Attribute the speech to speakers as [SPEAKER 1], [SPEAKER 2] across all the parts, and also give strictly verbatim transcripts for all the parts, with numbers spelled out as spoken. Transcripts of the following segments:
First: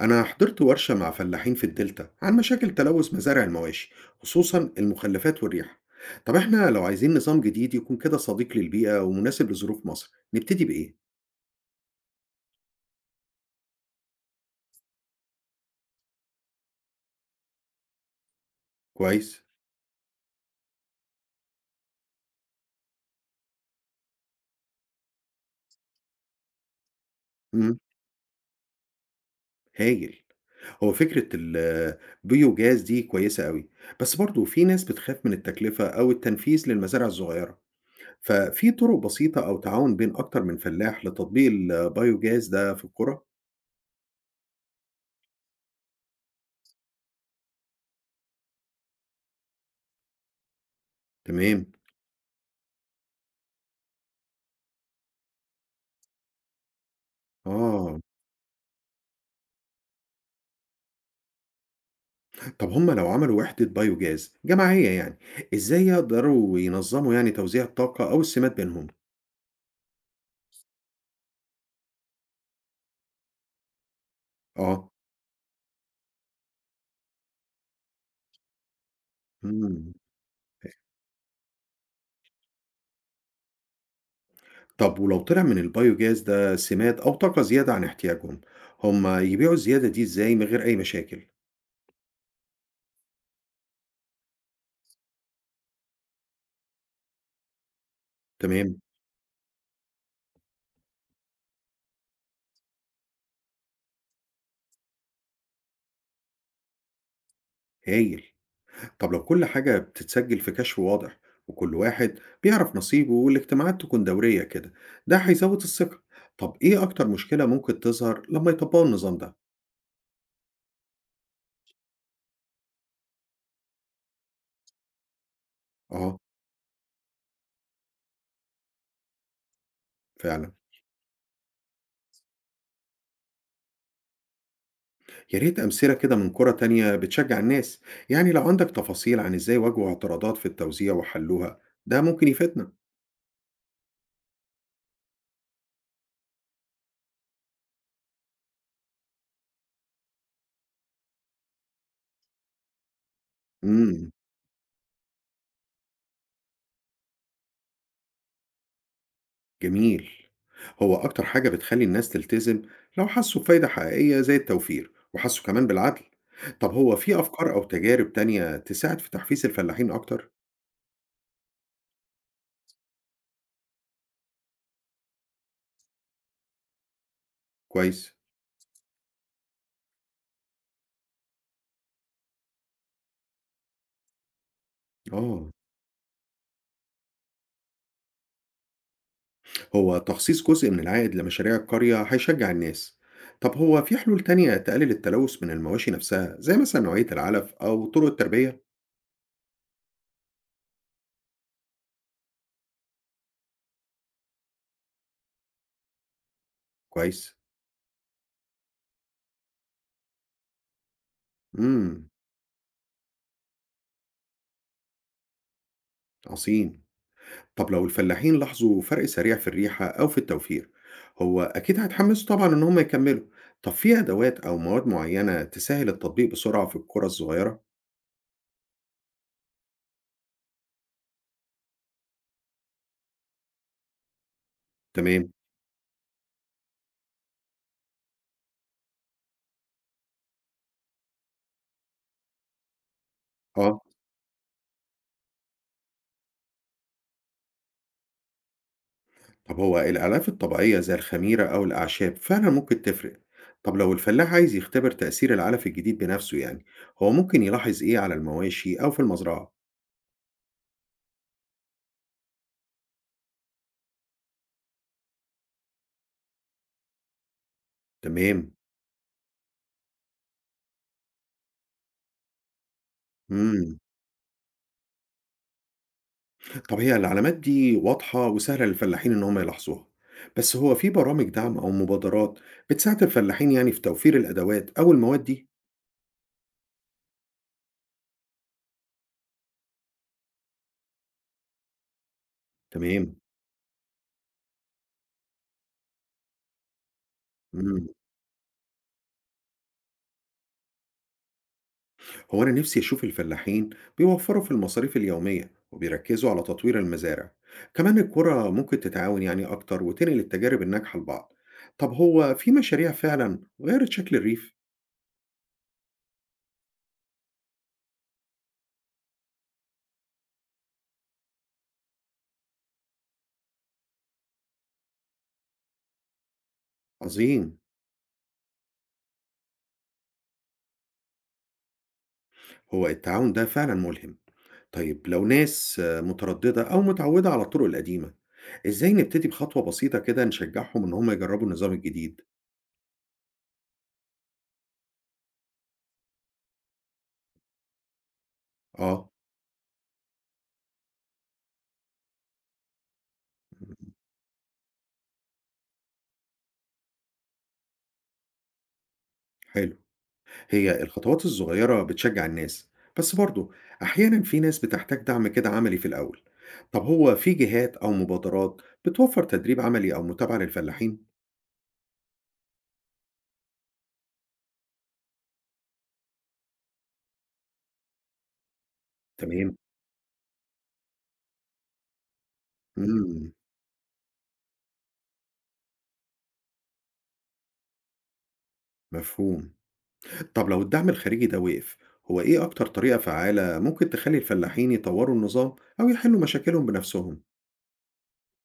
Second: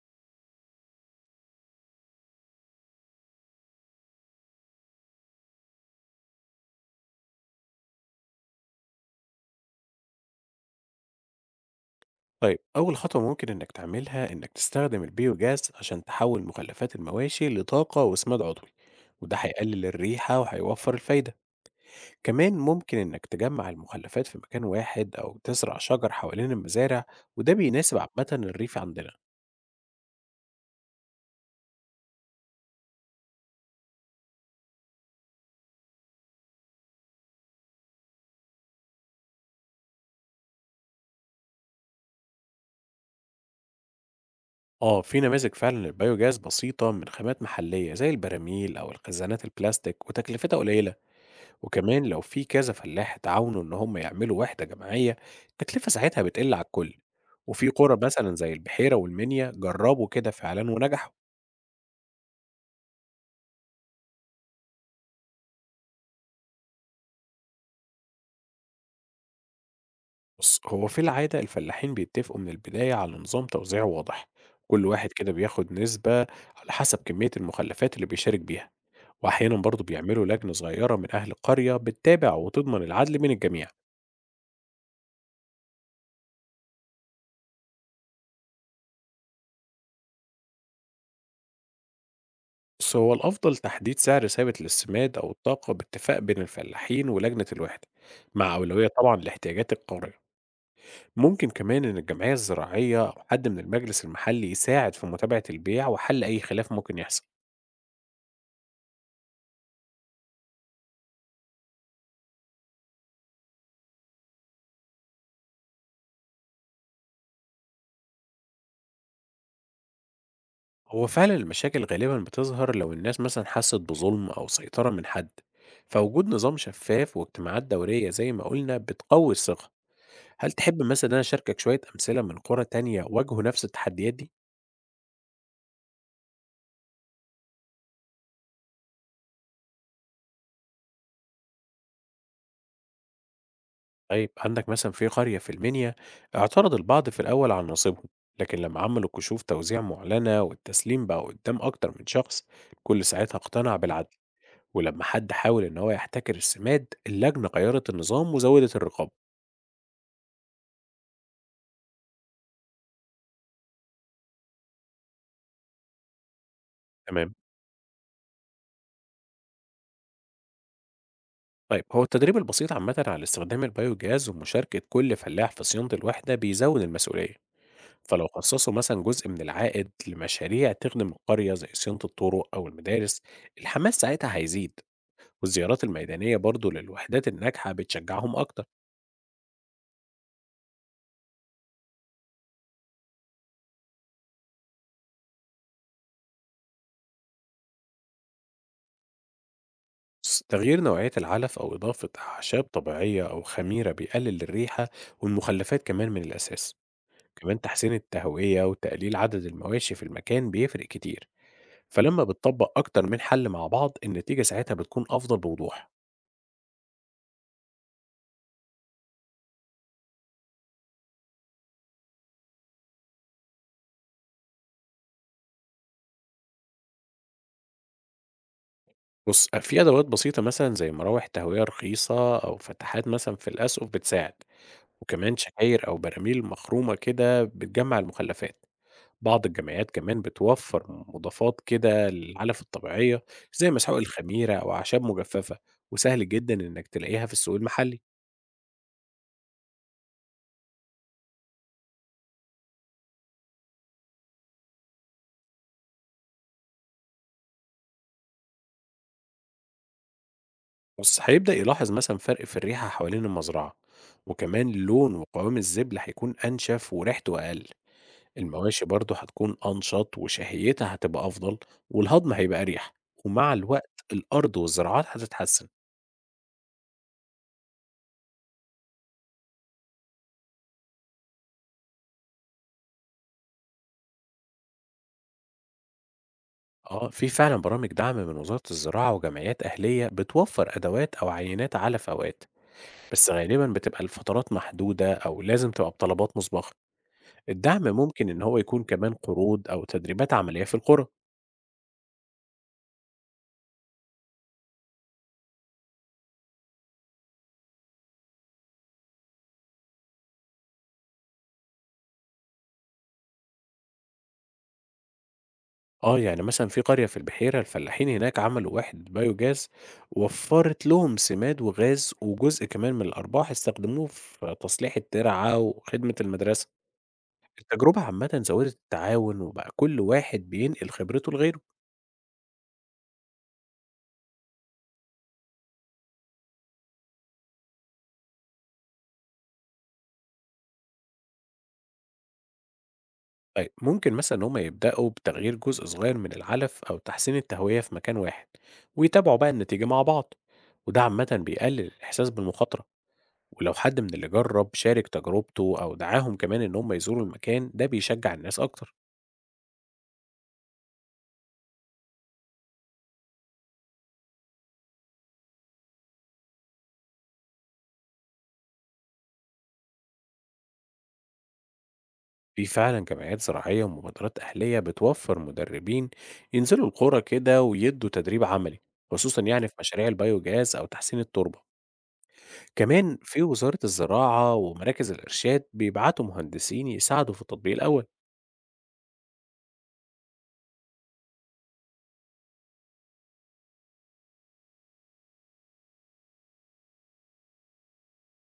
[SPEAKER 1] أنا حضرت ورشة مع فلاحين في الدلتا عن مشاكل تلوث مزارع المواشي، خصوصا المخلفات والريحة. طب احنا لو عايزين نظام جديد يكون كده صديق للبيئة ومناسب لظروف مصر نبتدي بإيه؟
[SPEAKER 2] طيب، أول خطوة ممكن إنك تعملها إنك تستخدم البيوجاز عشان تحول مخلفات المواشي لطاقة وإسماد عضوي. وده
[SPEAKER 1] كويس؟
[SPEAKER 2] هيقلل الريحة وهيوفر الفايدة. كمان ممكن إنك تجمع المخلفات في مكان واحد أو تزرع شجر حوالين المزارع، وده
[SPEAKER 1] مم.
[SPEAKER 2] بيناسب عامة الريف عندنا.
[SPEAKER 1] هايل. هو فكرة البيوجاز دي كويسة قوي، بس برضو في ناس بتخاف من التكلفة أو التنفيذ للمزارع الصغيرة. ففي طرق بسيطة أو تعاون بين أكتر من فلاح لتطبيق البيوجاز ده في القرى؟
[SPEAKER 2] آه، في نماذج فعلا للبيوجاز بسيطة من خامات محلية زي البراميل أو الخزانات البلاستيك، وتكلفتها قليلة.
[SPEAKER 1] تمام.
[SPEAKER 2] وكمان لو في كذا فلاح تعاونوا إن هم يعملوا وحدة جماعية، التكلفة ساعتها بتقل على الكل. وفي قرى
[SPEAKER 1] آه.
[SPEAKER 2] مثلا زي البحيرة والمنيا جربوا كده فعلا ونجحوا.
[SPEAKER 1] طب هم لو عملوا وحدة بايوجاز جماعية يعني ازاي يقدروا ينظموا يعني توزيع الطاقة او السمات بينهم؟
[SPEAKER 2] بص، هو في العادة الفلاحين بيتفقوا من البداية على نظام توزيع واضح. كل
[SPEAKER 1] اه.
[SPEAKER 2] واحد كده بياخد نسبة على حسب كمية المخلفات اللي بيشارك بيها. وأحيانا برضه
[SPEAKER 1] مم.
[SPEAKER 2] بيعملوا لجنة صغيرة من أهل القرية بتتابع وتضمن العدل بين الجميع.
[SPEAKER 1] طب ولو طلع من البايوجاز ده سمات او طاقة زيادة عن احتياجهم، هم يبيعوا الزيادة دي ازاي من غير اي مشاكل؟
[SPEAKER 2] بص، هو الأفضل تحديد سعر ثابت للسماد أو الطاقة باتفاق بين الفلاحين ولجنة الوحدة، مع
[SPEAKER 1] تمام.
[SPEAKER 2] أولوية طبعا لاحتياجات القرية. ممكن كمان إن الجمعية الزراعية أو حد من المجلس المحلي يساعد في متابعة البيع وحل أي خلاف ممكن يحصل.
[SPEAKER 1] هايل. طب لو كل حاجة بتتسجل في كشف واضح، وكل واحد بيعرف نصيبه والاجتماعات تكون دورية كده، ده هيزود الثقة. طب ايه اكتر مشكلة ممكن تظهر لما يطبقوا النظام ده؟
[SPEAKER 2] هو فعلا المشاكل غالبا بتظهر لو الناس مثلا حست بظلم أو سيطرة من حد،
[SPEAKER 1] اه،
[SPEAKER 2] فوجود نظام شفاف واجتماعات دورية زي ما قلنا بتقوي الثقة. هل
[SPEAKER 1] فعلا.
[SPEAKER 2] تحب مثلا إن أنا أشاركك شوية أمثلة من قرى تانية واجهوا نفس التحديات دي؟
[SPEAKER 1] يا ريت أمثلة كده من قرى تانية بتشجع الناس، يعني لو عندك تفاصيل عن إزاي واجهوا اعتراضات في التوزيع وحلوها ده ممكن يفيدنا.
[SPEAKER 2] طيب، عندك مثلا في قرية في المنيا اعترض البعض في الأول على نصيبهم، لكن لما عملوا كشوف توزيع معلنة والتسليم بقى قدام أكتر من شخص، كل ساعتها اقتنع
[SPEAKER 1] امم.
[SPEAKER 2] بالعدل. ولما حد حاول إن هو يحتكر السماد، اللجنة غيرت النظام وزودت الرقابة.
[SPEAKER 1] جميل. هو أكتر حاجة بتخلي الناس تلتزم لو حسوا بفايدة حقيقية زي التوفير وحسوا كمان بالعدل. طب هو في
[SPEAKER 2] تمام.
[SPEAKER 1] أفكار أو تجارب تانية تساعد في تحفيز الفلاحين أكتر؟
[SPEAKER 2] طيب، هو التدريب البسيط عامة على استخدام البيوجاز ومشاركة كل فلاح في صيانة الوحدة بيزود المسؤولية.
[SPEAKER 1] كويس.
[SPEAKER 2] فلو خصصوا مثلا جزء من العائد لمشاريع تخدم القرية زي صيانة الطرق أو المدارس، الحماس ساعتها هيزيد.
[SPEAKER 1] آه.
[SPEAKER 2] والزيارات الميدانية برضو للوحدات الناجحة بتشجعهم أكتر.
[SPEAKER 1] هو تخصيص جزء من العائد لمشاريع القرية هيشجع الناس. طب هو في حلول تانية تقلل التلوث من المواشي نفسها زي مثلا نوعية العلف أو طرق التربية؟
[SPEAKER 2] س- تغيير نوعية العلف أو إضافة أعشاب طبيعية أو خميرة بيقلل الريحة والمخلفات كمان من الأساس.
[SPEAKER 1] كويس.
[SPEAKER 2] كمان تحسين التهوية وتقليل عدد المواشي في المكان بيفرق كتير.
[SPEAKER 1] إمم.
[SPEAKER 2] فلما بتطبق أكتر من حل مع بعض، النتيجة ساعتها بتكون أفضل بوضوح.
[SPEAKER 1] عظيم. طَب لو الفلاحين لاحظوا فرق سريع في الريحة أو في التوفير، هو أكيد هيتحمسوا طبعًا إن هم يكمّلوا. طَب في أدوات أو مواد معيّنة تسهّل التطبيق بسرعة في القرى الصغيرة؟
[SPEAKER 2] بص، في أدوات بسيطة مثلا زي مراوح تهوية رخيصة أو فتحات مثلا في الأسقف بتساعد.
[SPEAKER 1] تمام.
[SPEAKER 2] وكمان شعاير أو براميل مخرومة كده بتجمع المخلفات. بعض الجمعيات كمان بتوفر مضادات كده للعلف الطبيعية زي
[SPEAKER 1] آه.
[SPEAKER 2] مسحوق الخميرة أو أعشاب مجففة، وسهل جدا إنك تلاقيها في السوق المحلي.
[SPEAKER 1] طَب هو الآلاف الطبيعية زي الخميرة أو الأعشاب فعلًا ممكن تفرق. طَب لو الفلاح عايز يختبر تأثير العلف الجديد بنفسه يعني، هو ممكن يلاحظ إيه على المواشي أو في المزرعة؟
[SPEAKER 2] بس هيبدأ يلاحظ مثلا فرق في الريحة حوالين المزرعة، وكمان لون وقوام الزبل هيكون أنشف وريحته أقل.
[SPEAKER 1] تمام.
[SPEAKER 2] المواشي برضه هتكون أنشط وشهيتها هتبقى أفضل، والهضم هيبقى أريح. ومع
[SPEAKER 1] إمم.
[SPEAKER 2] الوقت الأرض والزراعات هتتحسن.
[SPEAKER 1] طب هي العلامات دي واضحة وسهلة للفلاحين إن هم يلاحظوها، بس هو في برامج دعم أو مبادرات بتساعد الفلاحين يعني في توفير الأدوات أو المواد دي؟
[SPEAKER 2] اه، في فعلا برامج دعم من وزارة الزراعة وجمعيات أهلية بتوفر أدوات أو عينات علف أوقات.
[SPEAKER 1] تمام.
[SPEAKER 2] بس غالبًا بتبقى الفترات محدودة أو لازم تبقى بطلبات مسبقة. الدعم
[SPEAKER 1] مم.
[SPEAKER 2] ممكن إن هو يكون كمان قروض أو تدريبات عملية في القرى.
[SPEAKER 1] هو أنا نفسي أشوف الفلاحين بيوفروا في المصاريف اليومية وبيركزوا على تطوير المزارع، كمان القرى ممكن تتعاون يعني أكتر وتنقل التجارب الناجحة لبعض. طب هو في مشاريع فعلا غيرت شكل الريف؟
[SPEAKER 2] آه، يعني مثلًا في قرية في البحيرة الفلاحين هناك عملوا واحد بايوجاز، وفّرت لهم سماد وغاز، وجزء كمان من الأرباح استخدموه في تصليح الترعة وخدمة المدرسة.
[SPEAKER 1] عظيم.
[SPEAKER 2] التجربة عامةً زودت التعاون، وبقى كل واحد بينقل خبرته لغيره.
[SPEAKER 1] هو التعاون ده فعلا ملهم. طيب لو ناس آه، مترددة أو متعودة على الطرق القديمة، إزاي نبتدي بخطوة بسيطة كده نشجعهم إن هم يجربوا النظام الجديد؟
[SPEAKER 2] طيب، ممكن مثلا إن هم يبدأوا بتغيير جزء صغير من العلف أو تحسين التهوية في مكان واحد،
[SPEAKER 1] آه.
[SPEAKER 2] ويتابعوا بقى النتيجة مع بعض. وده عامة بيقلل الإحساس بالمخاطرة. ولو حد من اللي جرب شارك تجربته أو دعاهم كمان إن هم يزوروا المكان ده، بيشجع الناس أكتر.
[SPEAKER 1] حلو. هي الخطوات الصغيرة بتشجع الناس، بس برضه أحيانا في ناس بتحتاج دعم كده عملي في الأول. طب هو في جهات أو مبادرات بتوفر تدريب عملي أو متابعة للفلاحين؟
[SPEAKER 2] في فعلا جمعيات زراعية ومبادرات أهلية بتوفر مدربين ينزلوا القرى كده ويدوا تدريب عملي، خصوصا
[SPEAKER 1] تمام؟
[SPEAKER 2] يعني في مشاريع البيوجاز أو تحسين التربة. كمان
[SPEAKER 1] مم.
[SPEAKER 2] في وزارة الزراعة ومراكز الإرشاد بيبعتوا مهندسين يساعدوا في التطبيق الأول.
[SPEAKER 1] مفهوم. طب لو الدعم الخارجي ده وقف، هو إيه أكتر طريقة فعالة ممكن تخلي الفلاحين يطوروا النظام أو يحلوا مشاكلهم بنفسهم؟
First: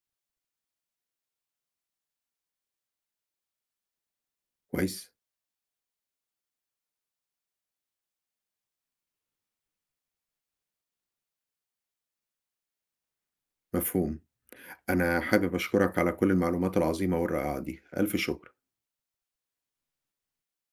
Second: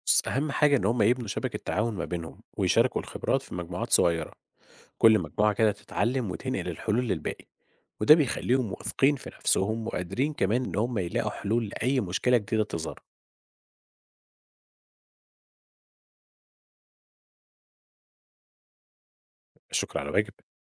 [SPEAKER 2] بس أهم حاجة إن هم يبنوا شبكة تعاون ما بينهم ويشاركوا الخبرات في مجموعات صغيرة.
[SPEAKER 1] كويس.
[SPEAKER 2] كل مجموعة كده تتعلم وتنقل الحلول للباقي، وده بيخليهم واثقين في نفسهم وقادرين كمان إن هم يلاقوا حلول لأي مشكلة جديدة تظهر.
[SPEAKER 1] مفهوم. أنا حابب أشكرك على كل المعلومات العظيمة والرائعة دي، ألف شكر.
[SPEAKER 2] الشكر على واجب.